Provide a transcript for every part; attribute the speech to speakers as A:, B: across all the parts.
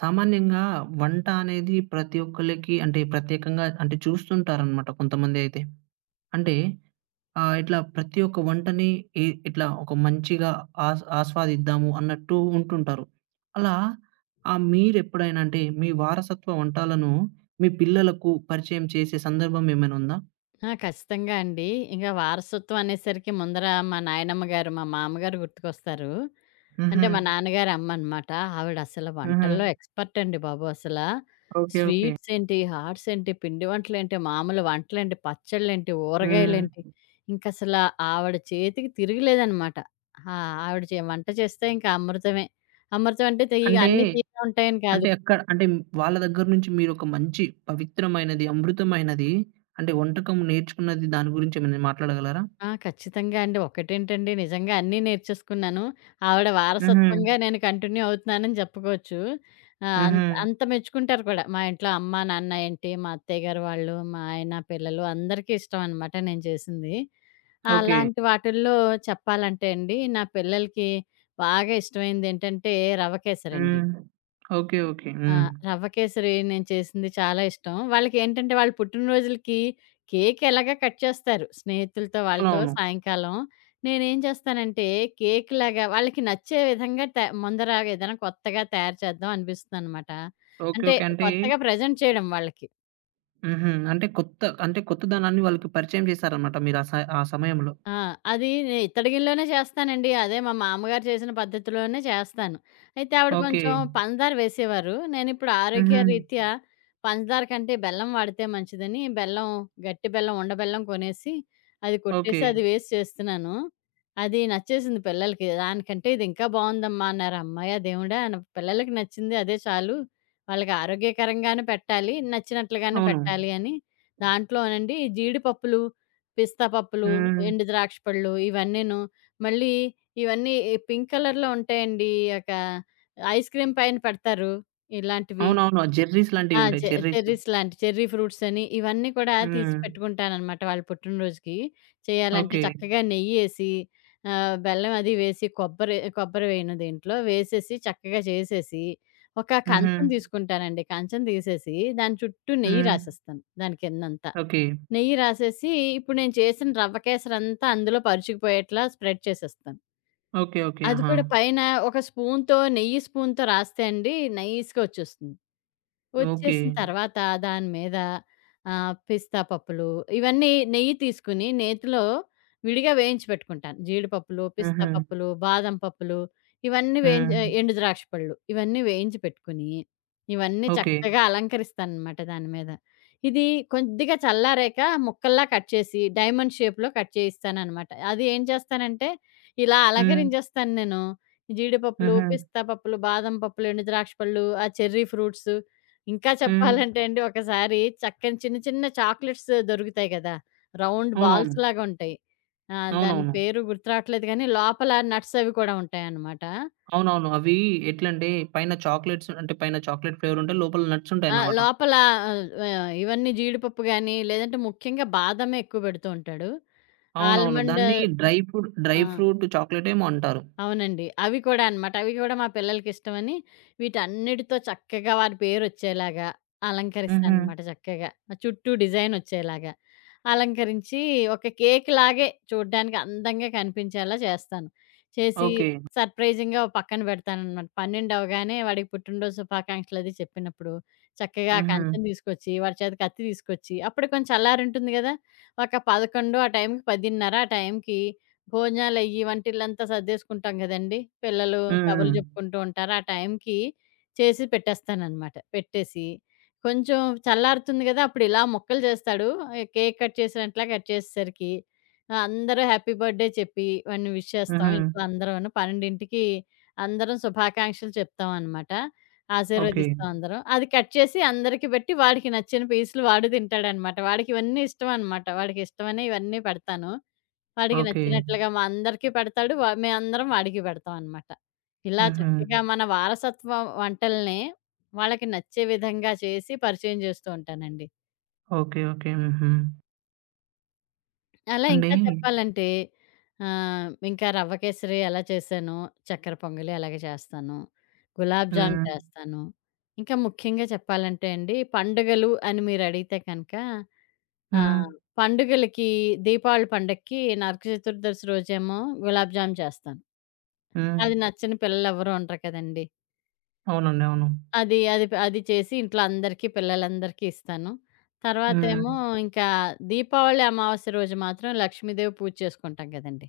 A: సామాన్యంగా వంట అనేది ప్రతి ఒక్కళ్ళకి అంటే ప్రత్యేకంగా అంటే చూస్తుంటారనమాట కొంతమందైతే. అంటే ఇట్లా ప్రతి ఒక్క వంటని ఇ ఇట్లా ఒక మంచిగా ఆస్వాదిద్దాము అన్నట్టు ఉంటుంటారు. అలా మీరెప్పుడైనా అంటే మీ వారసత్వ వంటలను మీ పిల్లలకు పరిచయం చేసే సందర్భం ఏమైనా ఉందా?
B: ఆ! ఖచ్చితంగా అండి. ఇంక వారసత్వం అనేసరికి ముందర మా నాయనమ్మ గారు, మా మామగారు గుర్తుకొస్తారు. అంటే
A: హుహు.
B: మా నాన్నగారి అమ్మనమాట. ఆవిడ అసలు
A: హుహు.
B: వంటల్లో ఎక్స్‌పర్ట్ అండి బాబు అసలా.
A: ఓకే. ఓకే.
B: స్వీట్స్ ఏంటి, హాట్స్ ఏంటి, పిండి వంటలేంటి, మామూలు వంటలేంటి, పచ్చళ్ళేంటి, ఊరగాయలేంటి,
A: హ్మ్.
B: ఇంకసలా ఆవిడ చేతికి తిరగలేదనమాట. ఆ! ఆవిడ వంట చేస్తే ఇంక అమృతమే. అమృతం అంటే తె ఇగ
A: అంటే
B: అన్నీ తీయగా ఉంటాయని కాదు.
A: అంటే అక్కడ అంటే వాళ్ళ దగ్గర నుంచి మీరొక మంచి పవిత్రమైనది, అమృతమైనది అంటే వంటకం నేర్చుకున్నది దాని గురించి ఏమైనా మాట్లాడగలరా?
B: ఆ! ఖచ్చితంగా అండి. ఒకటేంటండి నిజంగా అన్నీ నేర్చేసుకున్నాను. ఆవిడ
A: హుహు.
B: వారసత్వంగా నేను కంటిన్యూ అవుతున్నానని చెప్పుకోవచ్చు.
A: హుహు.
B: అంత అంత మెచ్చుకుంటారు కూడా. మా ఇంట్లో అమ్మ, నాన్న ఏంటి, మా అత్తయ్య గారు వాళ్ళు, మా ఆయన, పిల్లలు అందరికీ ఇష్టం అనమాట నేను చేసింది.
A: ఓకే.
B: అలాంటి వాటిల్లో చెప్పాలంటే అండి, నా పిల్లలకి బాగా ఇష్టమైందేంటంటే రవ కేసరండి.
A: హ్మ్. ఓకే. ఓకే.
B: ఆ!
A: హ్మ్.
B: రవ్వ కేసరి నేను చేసింది చాలా ఇష్టం. వాళ్ళకేంటంటే వాళ్ళ పుట్టినరోజులకి కేక్ ఎలాగా కట్ చేస్తారు. స్నేహితులతో వాళ్ళతో
A: అవునవును.
B: సాయంకాలం. నేనేం చేస్తానంటే కేక్‌లాగా వాళ్ళకి నచ్చే విధంగా ముందర ఏదైనా కొత్తగా తయారు చేద్దాం అనిపిస్తుందనమాట.
A: ఓకే.
B: అంటే
A: ఓకే. అంటే
B: కొత్తగా ప్రెజెంట్ చేయడం వాళ్ళకి.
A: హుహు. అంటే కొత్త అంటే కొత్తదనాన్ని వాళ్ళకి పరిచయం చేశారన్నమాట మీరు ఆ సమయంలో.
B: ఆ! అది ఇత్తడి గిన్నెలోనే చేస్తానండి. అదే మా మామ్మగారు చేసిన పద్ధతిలోనే చేస్తాను. అయితే ఆవిడ
A: ఓకే.
B: కొంచెం పంచదార వేసేవారు. నేనిప్పుడు
A: హుహు.
B: ఆరోగ్య రీత్యా పంచదార కంటే బెల్లం వాడితే మంచిదని బెల్లం, గట్టి బెల్లం, ఉండ బెల్లం కొనేసి అది కొట్టేసి
A: ఓకే.
B: అది వేసి చేస్తున్నాను. అది నచ్చేసింది పిల్లలకి. దానికంటే ఇది ఇంకా బావుందమ్మా అన్నారు. హమ్మయ్య దేవుడా! అని పిల్లలకి నచ్చింది అదే చాలు. వాళ్ళకి ఆరోగ్యకరంగానే పెట్టాలి, నచ్చినట్లుగానే
A: అవును.
B: పెట్టాలి అని దాంట్లోనండి ఈ జీడిపప్పులు, పిస్తా పప్పులు,
A: హ్మ్.
B: ఎండు ద్రాక్ష పళ్ళు ఇవన్నీను. మళ్ళీ ఇవన్నీ ఈ పింక్ కలర్‌లో ఉంటాయండి. ఒక ఐస్ క్రీమ్ పైన పెడతారు. ఇలాంటివి.
A: అవునవును. ఆ జెర్రీస్
B: ఆ!
A: లాంటివి ఉంటాయి.
B: చె
A: చెర్రీస్.
B: చెర్రీస్ లాంటి చెర్రీ ఫ్రూట్స్ అని ఇవన్నీ కూడా తీసి
A: హ్మ్.
B: పెట్టుకుంటాననమాట. వాళ్ళ పుట్టినరోజుకి చేయాలంటే
A: ఓకే.
B: చక్కగా నెయ్యేసి, బెల్లం అది వేసి కొబ్బరి కొబ్బరి వేయను దీంట్లో. వేసేసి చక్కగా చేసేసి ఒక
A: హుహు.
B: కంచం తీసుకుంటానండి. కంచం తీసేసి దాని చుట్టూ నెయ్యి
A: హ్మ్.
B: రాసేస్తాను. దాని కిందంతా.
A: ఓకే.
B: నెయ్యి రాసేసి, ఇప్పుడు నేను చేసిన రవ్వ కేసరంతా అందులో పరుచుకుపోయేట్లా స్ప్రెడ్ చేసేస్తాను.
A: ఓకే. ఓకే.
B: అది
A: ఆహా!
B: కూడా పైన ఒక స్పూన్‌తో నెయ్యి స్పూన్‌తో రాస్తే అండి నైస్‌గా వచ్చేస్తుంది.
A: ఓకే.
B: వచ్చేసిన తర్వాత దాని మీద పిస్తా పప్పులు ఇవన్నీ నెయ్యి తీసుకొని నేతిలో విడిగా వేయించి పెట్టుకుంటాను. జీడిపప్పులు, పిస్తా
A: హుహు.
B: పప్పులు, బాదం పప్పులు ఇవన్నీ వేయించి,
A: హ్మ్.
B: ఎండు ద్రాక్ష పళ్ళు ఇవన్నీ వేయించి పెట్టుకొని ఇవన్నీ
A: ఓకే.
B: చక్కగా అలంకరిస్తానన్నమాట దాని మీద. ఇది కొద్దిగా చల్లారాక ముక్కల్లా కట్ చేసి డైమండ్ షేప్‌లో కట్ చేయిస్తానన్నమాట. అది ఏం చేస్తానంటే ఇలా
A: హ్మ్.
B: అలంకరించేస్తాను నేను. జీడిపప్పులు,
A: హుహు.
B: పిస్తా పప్పులు, బాదం పప్పులు, ఎండు ద్రాక్ష పళ్ళు, ఆ చెర్రీ ఫ్రూట్స్. ఇంకా
A: హ్మ్.
B: చెప్పాలంటే అండి ఒకసారి చక్కని చిన్న చిన్న చాక్లెట్స్ దొరుకుతాయి కదా! రౌండ్
A: అవునవును.
B: బాల్స్ లాగా ఉంటాయి. ఆ! దాని
A: అవునవును.
B: పేరు గుర్తు రావట్లేదు కానీ లోపల నట్స్ అవి కూడా ఉంటాయన్నమాట.
A: అవునవును. అవి ఎట్లంటే పైన చాక్లేట్స్ అంటే పైన చాక్లేట్ ఫ్లేవర్ ఉంటాయి. లోపల నట్స్
B: ఆ!
A: ఉంటాయన్నమాట.
B: లోపల ఆహ్, ఆహ్, ఇవన్నీ జీడిపప్పు గాని లేదంటే ముఖ్యంగా బాదమే ఎక్కువ పెడుతూ ఉంటాడు.
A: అవునవును.
B: ఆల్మండ్.
A: దాన్ని డ్రై
B: ఆ!
A: ఫ్రూట్ చాక్లేట్ ఏమో అంటారు.
B: అవునండి. అవి కూడా అనమాట. అవి కూడా మా పిల్లలకిష్టమని వీటన్నిటితో చక్కగా వారి పేరొచ్చేలాగా
A: హుహు.
B: అలంకరిస్తాననమాట చక్కగా. ఆ చుట్టూ డిజైనొచ్చేలాగా అలంకరించి ఒక కేక్‌లాగే చూడ్డానికి అందంగా కనిపించేలా చేస్తాను. చేసి
A: ఓకే.
B: సర్ప్రైజింగ్‌గా ఓ పక్కన పెడతాననమాట. 12 అవ్వగానే వాడికి పుట్టినరోజు శుభాకాంక్షలది చెప్పినప్పుడు చక్కగా ఆ
A: హుహు.
B: కంచెను తీసుకొచ్చి, వాడి చేత కత్తి తీసుకొచ్చి అప్పుడు కొంచెం చల్లారుంటుంది గదా! ఒక 11 ఆ టైంకి, 10:30 ఆ టైంకి భోజనాలయ్యి వంటిల్లంతా సర్దేసుకుంటాం గదండీ! పిల్లలు
A: హ్మ్.
B: కబుర్లు జెప్పుకుంటూ ఉంటారు. ఆ టైంకి చేసి పెట్టేస్తాననమాట. పెట్టేసి కొంచెం చల్లారుతుంది గదా! అప్పుడు ఇలా ముక్కలు జేస్తాడు. కేక్ కట్ చేసినట్లా కట్ చేసేసరికి, అందరూ హ్యాపీ బర్త్‌డే చెప్పి వాడిని విష్ చేస్తాం
A: హుహు.
B: ఇంట్లో అందరూను. 12కి అందరం శుభాకాంక్షలు చెప్తాం అనమాట.
A: ఓకే.
B: ఆశీర్వదిస్తాం అందరం. అది కట్ చేసి అందరికి బెట్టి వాడికి నచ్చిన పీసులు వాడు తింటాడనమాట. వాడికి ఇవన్నీ ఇష్టం అనమాట. వాడికిష్టమనే ఇవన్నీ పెడతాను. వాడికి
A: ఓకే.
B: నచ్చినట్లుగా మా అందరికీ పెడతాడు. మేమందరం వాడికి పెడతామనమాట. ఇలా
A: హుహు.
B: చక్కగా మన వారసత్వ వంటల్ని వాళ్ళకి నచ్చే విధంగా చేసి పరిచయం చేస్తూ ఉంటానండి.
A: ఓకే. ఓకే. హుహు.
B: అలా ఇంకా
A: అండి
B: చెప్పాలంటే ఇంకా రవ్వ కేసరి ఎలా చేశానో, చక్కెర పొంగలి అలాగే చేస్తాను. గులాబ్ జామ్
A: హ్మ్.
B: చేస్తాను. ఇంకా ముఖ్యంగా చెప్పాలంటే అండి పండుగలు అని మీరడిగితే కనుక
A: హ్మ్.
B: ఆహ్, పండుగలకి దీపావళి పండక్కి నరక చతుర్దశి రోజేమో గులాబ్ జామ్ చేస్తాను.
A: హ్మ్.
B: అది నచ్చని పిల్లలెవరూ ఉండరు కదండీ!
A: అవునండి. అవును.
B: అది అది ప అది చేసి ఇంట్లో అందరికీ పిల్లలందరికీ ఇస్తాను.
A: హ్మ్.
B: తర్వాతేమో ఇంకా దీపావళి అమావాస్య రోజు మాత్రం లక్ష్మీదేవి పూజ చేసుకుంటాం కదండీ!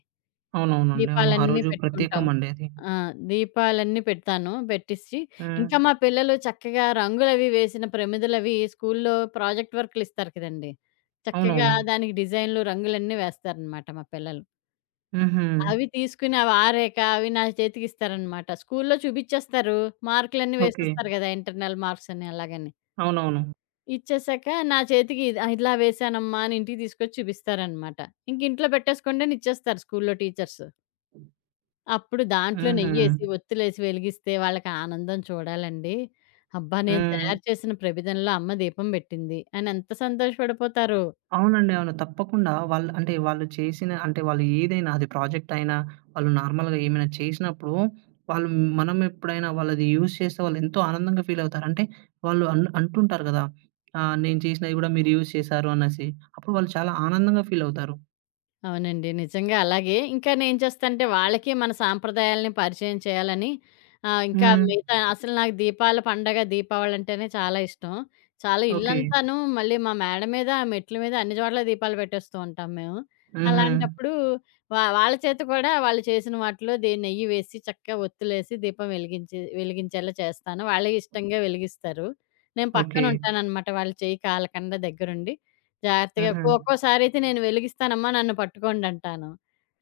A: అవునవునండి. అవును. ఆ
B: దీపాలన్నీ
A: రోజు
B: పెట్టుకుంటాం.
A: ప్రత్యేకమండి అది.
B: ఆ! దీపాలన్నీ పెడతాను. పెట్టిచ్చి
A: హ్మ్.
B: ఇంకా మా పిల్లలు చక్కగా రంగులవి వేసిన ప్రమిదలవి స్కూల్లో ప్రాజెక్ట్ వర్కులిస్తారు కదండీ! చక్కగా
A: అవునవును.
B: దానికి డిజైన్‌లు రంగులన్నీ వేస్తారనమాట మా పిల్లలు.
A: హుహు.
B: అవి తీసుకుని అవి ఆరాక అవి నా చేతికిస్తారనమాట. స్కూల్లో చూపిచ్చేస్తారు. మార్కులన్నీ
A: ఓకే.
B: వేసేస్తారు గదా! ఇంటర్నల్ మార్క్స్ అని అలాగని.
A: అవునవును.
B: ఇచ్చేసాక నా చేతికి ఇది ఇలా వేశానమ్మా అని ఇంటికి తీసుకొచ్చి చూపిస్తారనమాట. ఇంక ఇంట్లో పెట్టేసుకోండి అని ఇచ్చేస్తారు స్కూల్లో టీచర్స్. అప్పుడు దాంట్లో
A: హుహు.
B: నెయ్యేసి, ఒత్తులేసి వెలిగిస్తే వాళ్ళకి ఆనందం చూడాలండి. అబ్బా! నేను
A: హ్మ్.
B: తయారు చేసిన ప్రమిదలో అమ్మ దీపం బెట్టింది అని ఎంత సంతోషపడిపోతారో.
A: అవునండి. అవును. తప్పకుండా వాళ్ళు అంటే వాళ్ళు చేసిన అంటే వాళ్ళు ఏదైనా అది ప్రాజెక్ట్ అయినా, వాళ్ళు నార్మల్‌గా ఏమైనా చేసినప్పుడు, వాళ్ళు మనం ఎప్పుడైనా వాళ్ళది యూజ్ చేస్తే వాళ్ళు ఎంతో ఆనందంగా ఫీలవుతారు. అంటే వాళ్ళు అంటుంటారు కదా! నేను చేసినవి కూడా మీరు యూజ్ చేశారు అనేసి. అప్పుడు వాళ్ళు చాలా ఆనందంగా ఫీలవుతారు.
B: అవునండి. నిజంగా అలాగే. ఇంకా నేను చేస్తానంటే వాళ్ళకి మన సాంప్రదాయాల్ని పరిచయం చేయాలని ఇంకా
A: హ్మ్.
B: మిగతా అసలు నాకు దీపాల పండగ, దీపావళంటేనే చాలా ఇష్టం. చాలా
A: ఓకే.
B: ఇల్లంతాను మళ్ళీ మా మేడ మీద, ఆ మెట్ల మీద అన్ని చోట్ల దీపాలు పెట్టేస్తూ ఉంటాం మేము.
A: హుహు.
B: అలాంటప్పుడు వాళ్ళ చేత కూడా వాళ్ళు చేసిన వాటిలో నెయ్యి వేసి చక్కగా ఒత్తులేసి దీపం వెలిగించేలా చేస్తాను. వాళ్ళే ఇష్టంగా వెలిగిస్తారు. నేను
A: ఓకే.
B: పక్కనుంటాననమాట. వాళ్ళు చెయ్యి కాలకుండా దగ్గరుండి జాగ్రత్తగా.
A: హుహు.
B: ఒక్కోసారయితే నేను వెలిగిస్తానమ్మా నన్ను పట్టుకోండంటాను.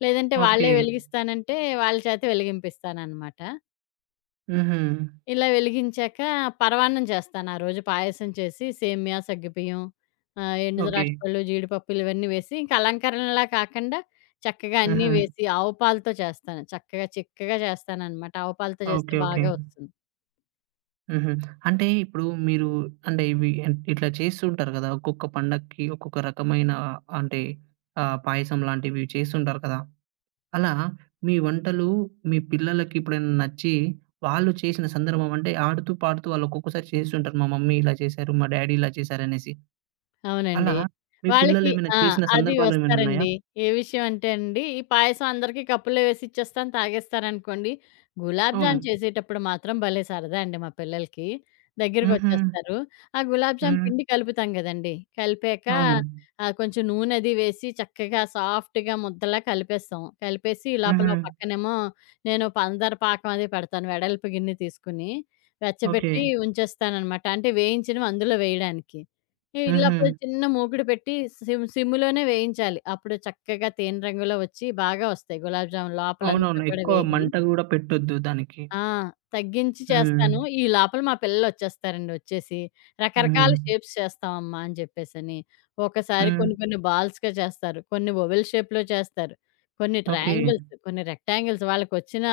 B: లేదంటే
A: ఓకే.
B: వాళ్ళే వెలిగిస్తానంటే వాళ్ళ చేత వెలిగింపిస్తాననమాట.
A: హుహు.
B: ఇలా వెలిగించాక పరవాన్నం చేస్తాను. ఆ రోజు పాయసం చేసి సేమ్యా, సగ్గుబియ్యం, ఎండు
A: ఓకే.
B: ద్రాక్ష పళ్ళు, జీడిపప్పులు ఇవన్నీ వేసి ఇంకా అలంకరణలా కాకుండా చక్కగా అన్నీ
A: ఆహా!
B: వేసి ఆవు పాలతో చేస్తాను. చక్కగా చిక్కగా చేస్తాననమాట. ఆవు పాలతో చేస్తే
A: ఓకే. ఓకే.
B: బాగా వస్తుంది.
A: హుహు. అంటే ఇప్పుడు మీరు అంటే ఇవి ఇట్లా చేస్తూ ఉంటారు కదా! ఒక్కొక్క పండక్కి ఒక్కొక్క రకమైన అంటే పాయసం లాంటివి చేస్తుంటారు కదా! అలా మీ వంటలు మీ పిల్లలకి ఎప్పుడైనా నచ్చి వాళ్ళు చేసిన సందర్భం అంటే ఆడుతూ పాడుతూ వాళ్ళు ఒక్కొక్కసారి చేస్తుంటారు. మా మమ్మీ ఇలా చేశారు, మా డ్యాడీ ఇలా చేశారనేసి. అలా
B: అవునండి.
A: మీ
B: వాళ్ళకి
A: పిల్లలేమైనా
B: ఆ!
A: చేసిన
B: అది
A: సందర్భాలు ఏమైనా ఉన్నాయా?
B: వస్తారండి. ఏ విషయం అంటే అండి, ఈ పాయసం అందరికీ కప్పుల్లో వేసి ఇచ్చేస్తాను తాగేస్తారనుకోండి. గులాబ్
A: అవును.
B: జామ్ చేసేటప్పుడు మాత్రం భలే సరదా అండి మా పిల్లలకి.
A: హుహు.
B: దగ్గరికొచ్చేస్తారు. ఆ గులాబ్ జామ్
A: హ్మ్.
B: పిండి కలుపుతాం గదండీ! కలిపాక
A: అవును.
B: కొంచెం నూనె అది వేసి చక్కగా సాఫ్ట్‌గా ముద్దలా కలిపేస్తాం. కలిపేసి లోపల
A: హుహు.
B: ఓ పక్కనేమో నేను పంచదార పాకం అది పెడతాను. వెడల్పు గిన్నె తీసుకుని,
A: ఓకే.
B: వెచ్చబెట్టి ఉంచేస్తాననమాట. అంటే వేయించినవి అందులో వేయడానికి. ఇలా
A: హుహు.
B: పోయి చిన్న మూకుడు పెట్టి సిమ్‌లోనే వేయించాలి. అప్పుడు చక్కగా తేనె రంగులో వచ్చి బాగా వస్తాయి గులాబ్ జామున్ లోపలంతా
A: అవునవును.
B: కూడా
A: ఎక్కువ
B: వేగి.
A: మంట గూడా పెట్టొద్దు దానికి.
B: ఆ! తగ్గించి
A: హ్మ్.
B: చేస్తాను. ఈ లోపల మా పిల్లలొచ్చేస్తారండి వచ్చేసి.
A: హుహు.
B: రకరకాల షేప్స్ చేస్తామమ్మా అని చెప్పేసని. ఒకసారి
A: హ్మ్.
B: కొన్ని కొన్ని బాల్స్‌గా చేస్తారు. కొన్ని ఓవెల్ షేప్‌లో చేస్తారు. కొన్ని
A: ఓకే.
B: ట్రయాంగిల్స్, కొన్ని రెక్టాంగిల్స్ వాళ్ళకొచ్చిన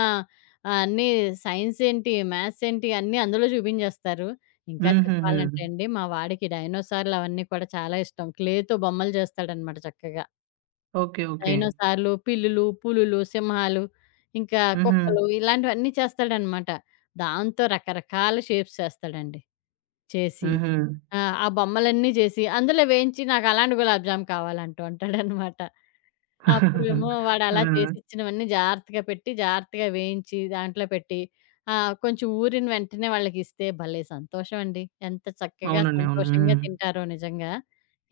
B: అన్నీ సైన్స్ ఏంటి, మ్యాథ్స్ ఏంటి అన్నీ అందులో చూపించేస్తారు. ఇంకా
A: హుహుహు.
B: చెప్పాలంటే అండి మా వాడికి డైనోసార్‌లు అవన్నీ కూడా చాలా ఇష్టం. క్లేతో బొమ్మలు చేస్తాడనమాట చక్కగా.
A: ఓకే. ఓకే.
B: డైనోసార్లు, పిల్లులు, పులులు, సింహాలు, ఇంకా
A: హుహు.
B: కుక్కలు ఇలాంటివన్నీ చేస్తాడనమాట. దాంతో రకరకాల షేప్స్ చేస్తాడండి. చేసి
A: హుహు.
B: ఆ! ఆ బొమ్మలన్నీ చేసి అందులో వేయించి నాకు అలాంటి గులాబ్ జామ్ కావాలంటూ ఉంటాడనమాట. అప్పుడేమో వాడలా
A: ఆ!
B: చేసిచ్చినవన్నీ జాగ్రత్తగా పెట్టి, జాగ్రత్తగా వేయించి దాంట్లో పెట్టి, కొంచెం ఊరిన వెంటనే వాళ్ళకిస్తే భలే సంతోషం అండి. ఎంత చక్కగా
A: అవునండి. అవును.
B: సంతోషంగా
A: హ్మ్.
B: తింటారో నిజంగా.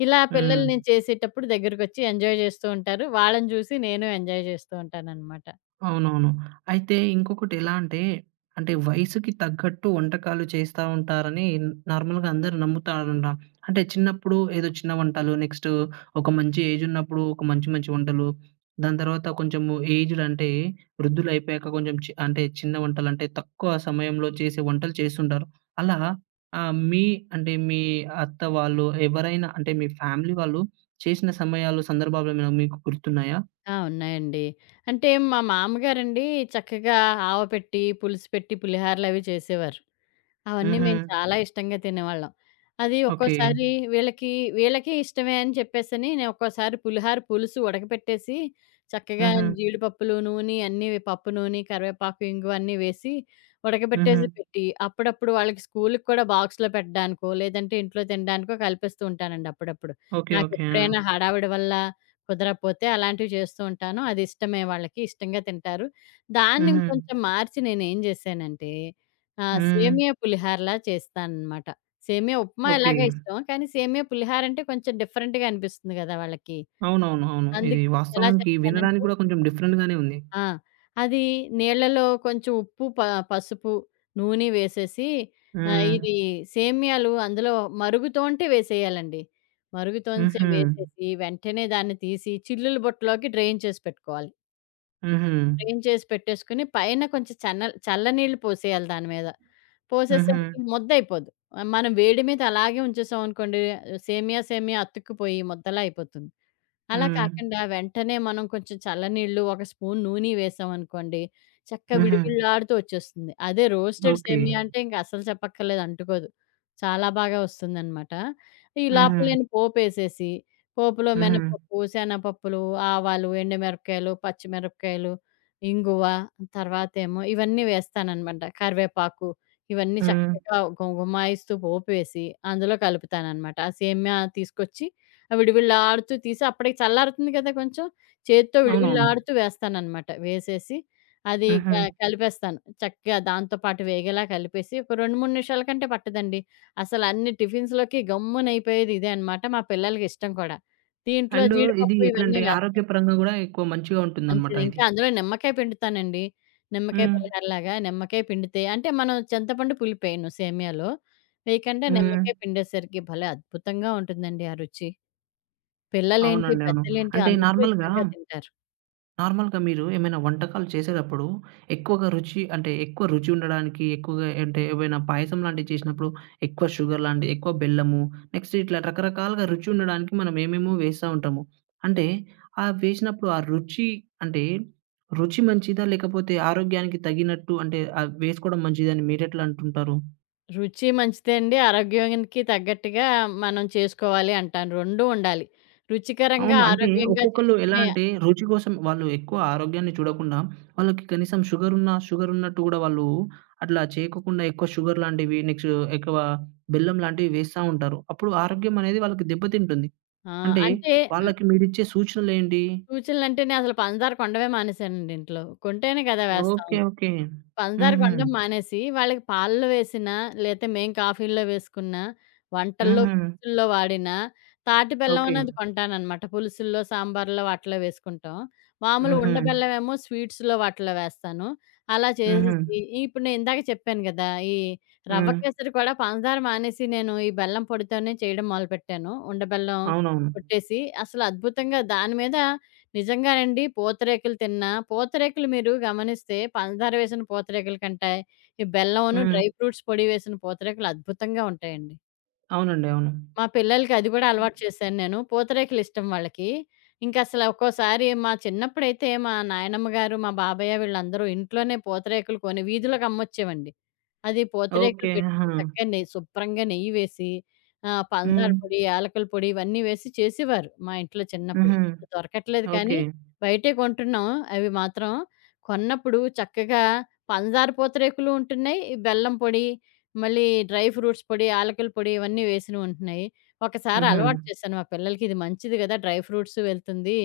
B: ఇలా
A: హ్మ్.
B: పిల్లలు నేను చేసేటప్పుడు దగ్గరకొచ్చి ఎంజాయ్ జేస్తూ ఉంటారు. వాళ్ళని జూసి నేను ఎంజాయ్ జేస్తూ ఉంటాననమాట.
A: అవునవును. అయితే ఇంకొకటి ఎలా అంటే, అంటే వయసుకి తగ్గట్టు వంటకాలు చేస్తా ఉంటారని నార్మల్‌గా అందరూ నమ్ముతారుంటాం. అంటే చిన్నప్పుడు ఏదో చిన్న వంటలు, నెక్స్ట్ ఒక మంచి ఏజ్ ఉన్నప్పుడు ఒక మంచి మంచి వంటలు, దాని తర్వాత కొంచెము ఏజ్డ్ అంటే వృద్ధులైపోయాక కొంచెం అంటే చిన్న వంటలంటే తక్కువ సమయంలో చేసే వంటలు చేస్తుంటారు. అలా మీ అంటే మీ అత్త వాళ్ళు ఎవరైనా అంటే మీ ఫ్యామిలీ వాళ్ళు చేసిన సమయాలు, సందర్భాలు ఏమైనా మీకు గుర్తున్నాయా?
B: ఆ! ఉన్నాయండి. అంటే మా మామగారండి చక్కగా ఆవ పెట్టి, పులుసు పెట్టి, పులిహారలవి చేసేవారు. అవన్నీ
A: హుహు.
B: మేము చాలా ఇష్టంగా తినేవాళ్ళం. అది
A: ఓకే.
B: ఒక్కోసారి వీళ్ళకి వీళ్ళకి ఇష్టమే అని చెప్పేసని నేను ఒక్కోసారి పులిహార పులుసు ఉడకపెట్టేసి చక్కగా
A: హుహు.
B: జీడిపప్పులు, నూనె అన్నీ పప్పు నూనె, కరివేపాకు, ఇంగువ అన్నీ వేసి
A: హుహు.
B: ఉడకబెట్టేసి పెట్టి అప్పుడప్పుడు వాళ్ళకి స్కూలుకి కూడా బాక్స్‌లో పెట్టడానికో, లేదంటే ఇంట్లో తినడానికో కల్పిస్తూ ఉంటానండి అప్పుడప్పుడు.
A: ఓకే. ఓకే. ఆ!
B: నాకెప్పుడైనా హడావిడి వల్ల కుదరకపోతే అలాంటివి చేస్తూ ఉంటాను. అది ఇష్టమే వాళ్ళకి. ఇష్టంగా తింటారు. దాన్ని
A: హుహు.
B: ఇంకొంచెం మార్చి నేనేం చేశానంటే ఆ!
A: హ్మ్.
B: సేమియా పులిహోరలా చేస్తాననమాట. సేమియా ఉప్మా
A: ఓకే.
B: ఎలాగో ఇష్టం. కానీ సేమియా పులిహోర అంటే కొంచెం డిఫరెంట్‌గా అనిపిస్తుంది గదా! వాళ్ళకి.
A: అవునవును. అవును. ఇది
B: అందుకే ఎలా
A: వాస్తవానికి
B: చేస్తానంటే
A: వినడానికి కూడా కొంచెం డిఫరెంట్ గానే ఉంది.
B: ఆ! అది నీళ్ళలో కొంచెం ఉప్పు, పసుపు, నూనె వేసేసి
A: హ్మ్.
B: ఇది సేమియాలు అందులో మరుగుతోంటే వేసేయాలండి. మరుగుతోంచే
A: హుహు.
B: వేసేసి వెంటనే దాన్ని తీసి చిల్లుల బుట్టలోకి డ్రైన్ చేసి పెట్టుకోవాలి.
A: హుహు.
B: స్ట్రెయిన్ చేసి పెట్టేసుకొని, పైన కొంచెం చల్లనీళ్ళు పోసేయాలి దాని మీద.
A: హుహు.
B: పోసేసరికి ముద్దయిపోదు. మనం వేడి మీద అలాగే ఉంచేసామనుకోండి సేమియా సేమియా అతుక్కుపోయి ముద్దలా అయిపోతుంది. అలా
A: హ్మ్.
B: కాకుండా వెంటనే మనం కొంచెం చల్లనీళ్ళు, ఒక స్పూన్ నూనె వేసామనుకోండి, చక్కగా
A: హుహు.
B: విడివిడలాడుతూ వచ్చేస్తుంది. అదే రోస్టెడ్
A: ఓకే.
B: సేమియా అంటే ఇంక అస్సలు చెప్పక్కర్లేదు అంటుకోదు. చాలా బాగా వస్తుందనమాట. ఈ
A: హుహు.
B: లోపల నేను పోపేసేసి, పోపులో
A: హుహు.
B: మినపప్పు, శనగపప్పులు, ఆవాలు, ఎండుమిరపకాయలు, పచ్చిమిరపకాయలు, ఇంగువ, తర్వాతేమో ఇవన్నీ వేస్తాననమాట. కరివేపాకు ఇవన్నీ
A: హ్మ్.
B: చక్కగా గుమగుమాయిస్తూ పోపేసి, అందులో కలుపుతాననమాట. ఆ సేమ్యా తీసుకొచ్చి విడివిళ్ళాడుతూ తీసి అప్పటికి చల్లారుతుంది కదా కొంచెం. చేత్తో
A: అవునవును.
B: విడివిళ్ళాడుతూ వేస్తాననమాట. వేసేసి అది క
A: హుహు.
B: కలిపేస్తాను. చక్కగా దాంతో పాటు వేగేలా కలిపేసి ఒక 2, 3 నిమిషాల కంటే పట్టదండి. అసలు అన్ని టిఫిన్స్‌లోకి గమ్మునయిపోయేది ఇదే అనమాట. మా పిల్లలకి ఇష్టం కూడా. దీంట్లో
A: అండ్ ఇది
B: జీడిపప్పు ఇవన్నీ
A: ఎట్లంటే
B: వేస్తాను.
A: ఆరోగ్యపరంగా గూడా ఎక్కువ మంచిగా ఉంటుందన్నమాట
B: మంచిది. ఇంకా
A: ఇది.
B: అందులో నిమ్మకాయ పిండుతానండి. నిమ్మకాయ
A: హ్మ్.
B: పులిహోరలాగా నిమ్మకాయ పిండితే అంటే మనం చింతపండు పులిపేయను సేమియాలో. వేయకండా
A: హ్మ్.
B: నిమ్మకాయ పిండేసరికి భలే అద్భుతంగా ఉంటుందండి ఆ రుచి. పిల్లలేంటి,
A: అవునండి. అవును.
B: పెద్దలేంటి
A: అంటే
B: అందరూ
A: నార్మల్‌గా
B: ఇష్టంగా తింటారు.
A: నార్మల్‌గా మీరు ఏమైనా వంటకాలు చేసేటప్పుడు ఎక్కువగా రుచి అంటే ఎక్కువ రుచి ఉండడానికి ఎక్కువగా అంటే ఏవైనా పాయసం లాంటివి చేసినప్పుడు ఎక్కువ షుగర్ లాంటివి, ఎక్కువ బెల్లము, నెక్స్ట్ ఇట్లా రకరకాలుగా రుచి ఉండడానికి మనం ఏమేమో వేస్తా ఉంటాము. అంటే ఆ వేసినప్పుడు ఆ రుచి అంటే రుచి మంచిదా? లేకపోతే ఆరోగ్యానికి తగినట్టు అంటే వేసుకోవడం మంచిదని మీరెట్లా అంటుంటారు?
B: రుచి మంచిదే అండి. ఆరోగ్యానికి తగ్గట్టుగా మనం చేసుకోవాలి అంటాను. 2 ఉండాలి. రుచికరంగా,
A: అవును. అంటే
B: ఆరోగ్యంగా
A: ఒక్కొక్కళ్ళు ఎలా
B: చేసుకునే.
A: అంటే రుచి కోసం వాళ్ళు ఎక్కువ ఆరోగ్యాన్ని చూడకుండా వాళ్ళకి కనీసం షుగరున్నట్టు గూడా వాళ్ళు అట్లా చేయకోకుండా ఎక్కువ షుగర్ లాంటివి నెక్స్ట్ ఎక్కువ బెల్లం లాంటివి వేస్తా ఉంటారు. అప్పుడు ఆరోగ్యం అనేది వాళ్ళకి దెబ్బతింటుంది.
B: ఆ!
A: అంటే
B: అంటే ఆహ్,
A: వాళ్ళకి మీరిచ్చే సూచనలేంటి?
B: సూచనలంటే నేనసలు పంచదార కొండమే మానేశానండి ఇంట్లో. కొంటేనే కదా! వేస్తాం.
A: ఓకే. ఓకే.
B: పంచదార
A: హుహు.
B: కొనడం మానేసి, వాళ్ళకి పాలలో వేసినా, లేతే మేము కాఫీల్లో వేసుకున్నా, వంటల్లో,
A: హుహు.
B: పులుసుల్లో వాడిన తాటి బెల్లం
A: ఓకే.
B: అనేది కొంటాననమాట. పులుసుల్లో, సాంబార్‌లో వాటిలో వేసుకుంటాం. మామూలు
A: హుహు.
B: ఉండ బెల్లమేమో స్వీట్స్‌లో వాటిలో వేస్తాను. అలా
A: హుహు.
B: చేసేసి ఇప్పుడు నేను ఇందాక చెప్పాను గదా! ఈ రవ్వ
A: హ్మ్.
B: కేసరి కూడా పంచదార మానేసి నేను ఈ బెల్లం పొడితోనే చేయడం మొదలుపెట్టాను. ఉండ బెల్లం
A: అవునవును.
B: కొట్టేసి అసలు అద్భుతంగా దాని మీద. నిజంగానండి. పూతరేకులు తిన్నా పూతరేకులు మీరు గమనిస్తే పంచదార వేసిన పూతరేకుల కంటే, ఈ బెల్లమును,
A: హ్మ్.
B: డ్రై ఫ్రూట్స్ పొడి వేసిన పూతరేకులు అద్భుతంగా ఉంటాయండి.
A: అవునండి. అవును.
B: మా పిల్లలకి అది గూడా అలవాటు చేశాను నేను. పూతరేకులు ఇష్టం వాళ్ళకి. ఇంకసల ఒక్కోసారి మా చిన్నప్పుడైతే మా నాయనమ్మ గారు, మా బాబయ్య వీళ్ళందరూ ఇంట్లోనే పూతరేకులు కొని వీధిలోకి అమ్మొచ్చేవండి. అది పూతరేకులు
A: ఓకే.
B: పెట్టి
A: ఆహా!
B: చక్కగా శుభ్రంగా నెయ్యి వేసి పంచదార
A: హ్మ్.
B: పొడి, యాలకుల పొడి ఇవన్నీ వేసి చేసేవారు మా ఇంట్లో చిన్నప్పుడు.
A: హుహు.
B: ఇప్పుడు దొరకట్లేదు కానీ
A: ఓకే.
B: బయటే కొంటున్నాం అవి మాత్రం. కొన్నప్పుడు చక్కగా పంచదార పూతరేకులు ఉంటున్నాయి, ఈ బెల్లం పొడి మళ్ళీ డ్రై ఫ్రూట్స్ పొడి, యాలకుల పొడి ఇవన్నీ వేసినవి ఉంటున్నాయి. ఒకసారి
A: హుహు.
B: అలవాటు చేశాను మా పిల్లలకి ఇది మంచిది గదా! డ్రై ఫ్రూట్స్ వెళ్తుంది.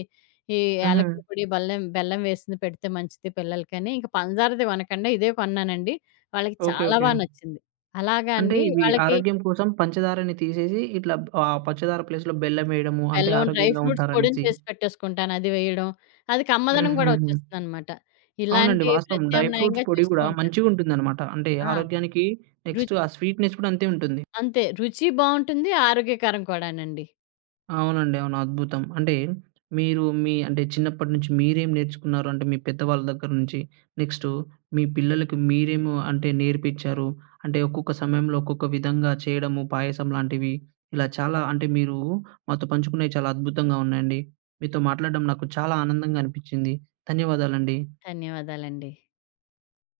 B: ఈ
A: హుహు.
B: యాలకుల పొడి, బెల్లం బెల్లం వేసింది పెడితే మంచిది పిల్లలకని. ఇంక పంచదారది కొనకండా ఇదే కొన్నానండి. వాళ్ళకి
A: ఓకే.
B: చాలా
A: ఓకే.
B: నచ్చింది. అలాగా
A: అంటే
B: అండి
A: ఇవి
B: వాళ్ళకి
A: ఆరోగ్యం కోసం పంచదారని తీసేసి ఇట్లా ఆ పంచదార ప్లేస్‌లో బెల్లం వేయడము అంటే
B: బెల్లం, డ్రై
A: ఆరోగ్యంగా
B: ఫ్రూట్స్ పొడిని
A: ఉంటారనేసి.
B: చేసి పెట్టేసుకుంటాను. అది వేయడం. అది కమ్మదనం గూడా
A: హుహుహు.
B: వచ్చేస్తుందనమాట.
A: అవునండి.
B: ఇలాంటి
A: వాస్తవం. డ్రై ఫ్రూట్స్
B: ప్రత్యామ్నాయంగా
A: పొడి
B: చేస్తూ
A: గూడా
B: ఉంటాను.
A: మంచిగుంటుందనమాట. అంటే
B: ఆ!
A: ఆరోగ్యానికి
B: రు
A: నెక్స్ట్ ఆ స్వీట్‌నెస్ కూడా అంతే ఉంటుంది.
B: అంతే రుచి బావుంటుంది. ఆరోగ్యకరం కూడానండి.
A: అవునండి. అవును. అద్భుతం. అంటే మీరు మీ అంటే చిన్నప్పటి నుంచి మీరేం నేర్చుకున్నారు? అంటే మీ పెద్దవాళ్ళ దగ్గర నుంచి, నెక్స్టు మీ పిల్లలకి మీరేమో అంటే నేర్పిచ్చారు? అంటే ఒక్కొక్క సమయంలో ఒక్కొక్క విధంగా చేయడము పాయసం లాంటివి. ఇలా చాలా అంటే మీరు మాతో పంచుకునేవి చాలా అద్భుతంగా ఉన్నాయండి. మీతో మాట్లాడడం నాకు చాలా ఆనందంగా అనిపిచ్చింది. ధన్యవాదాలండి.
B: ధన్యవాదాలండి.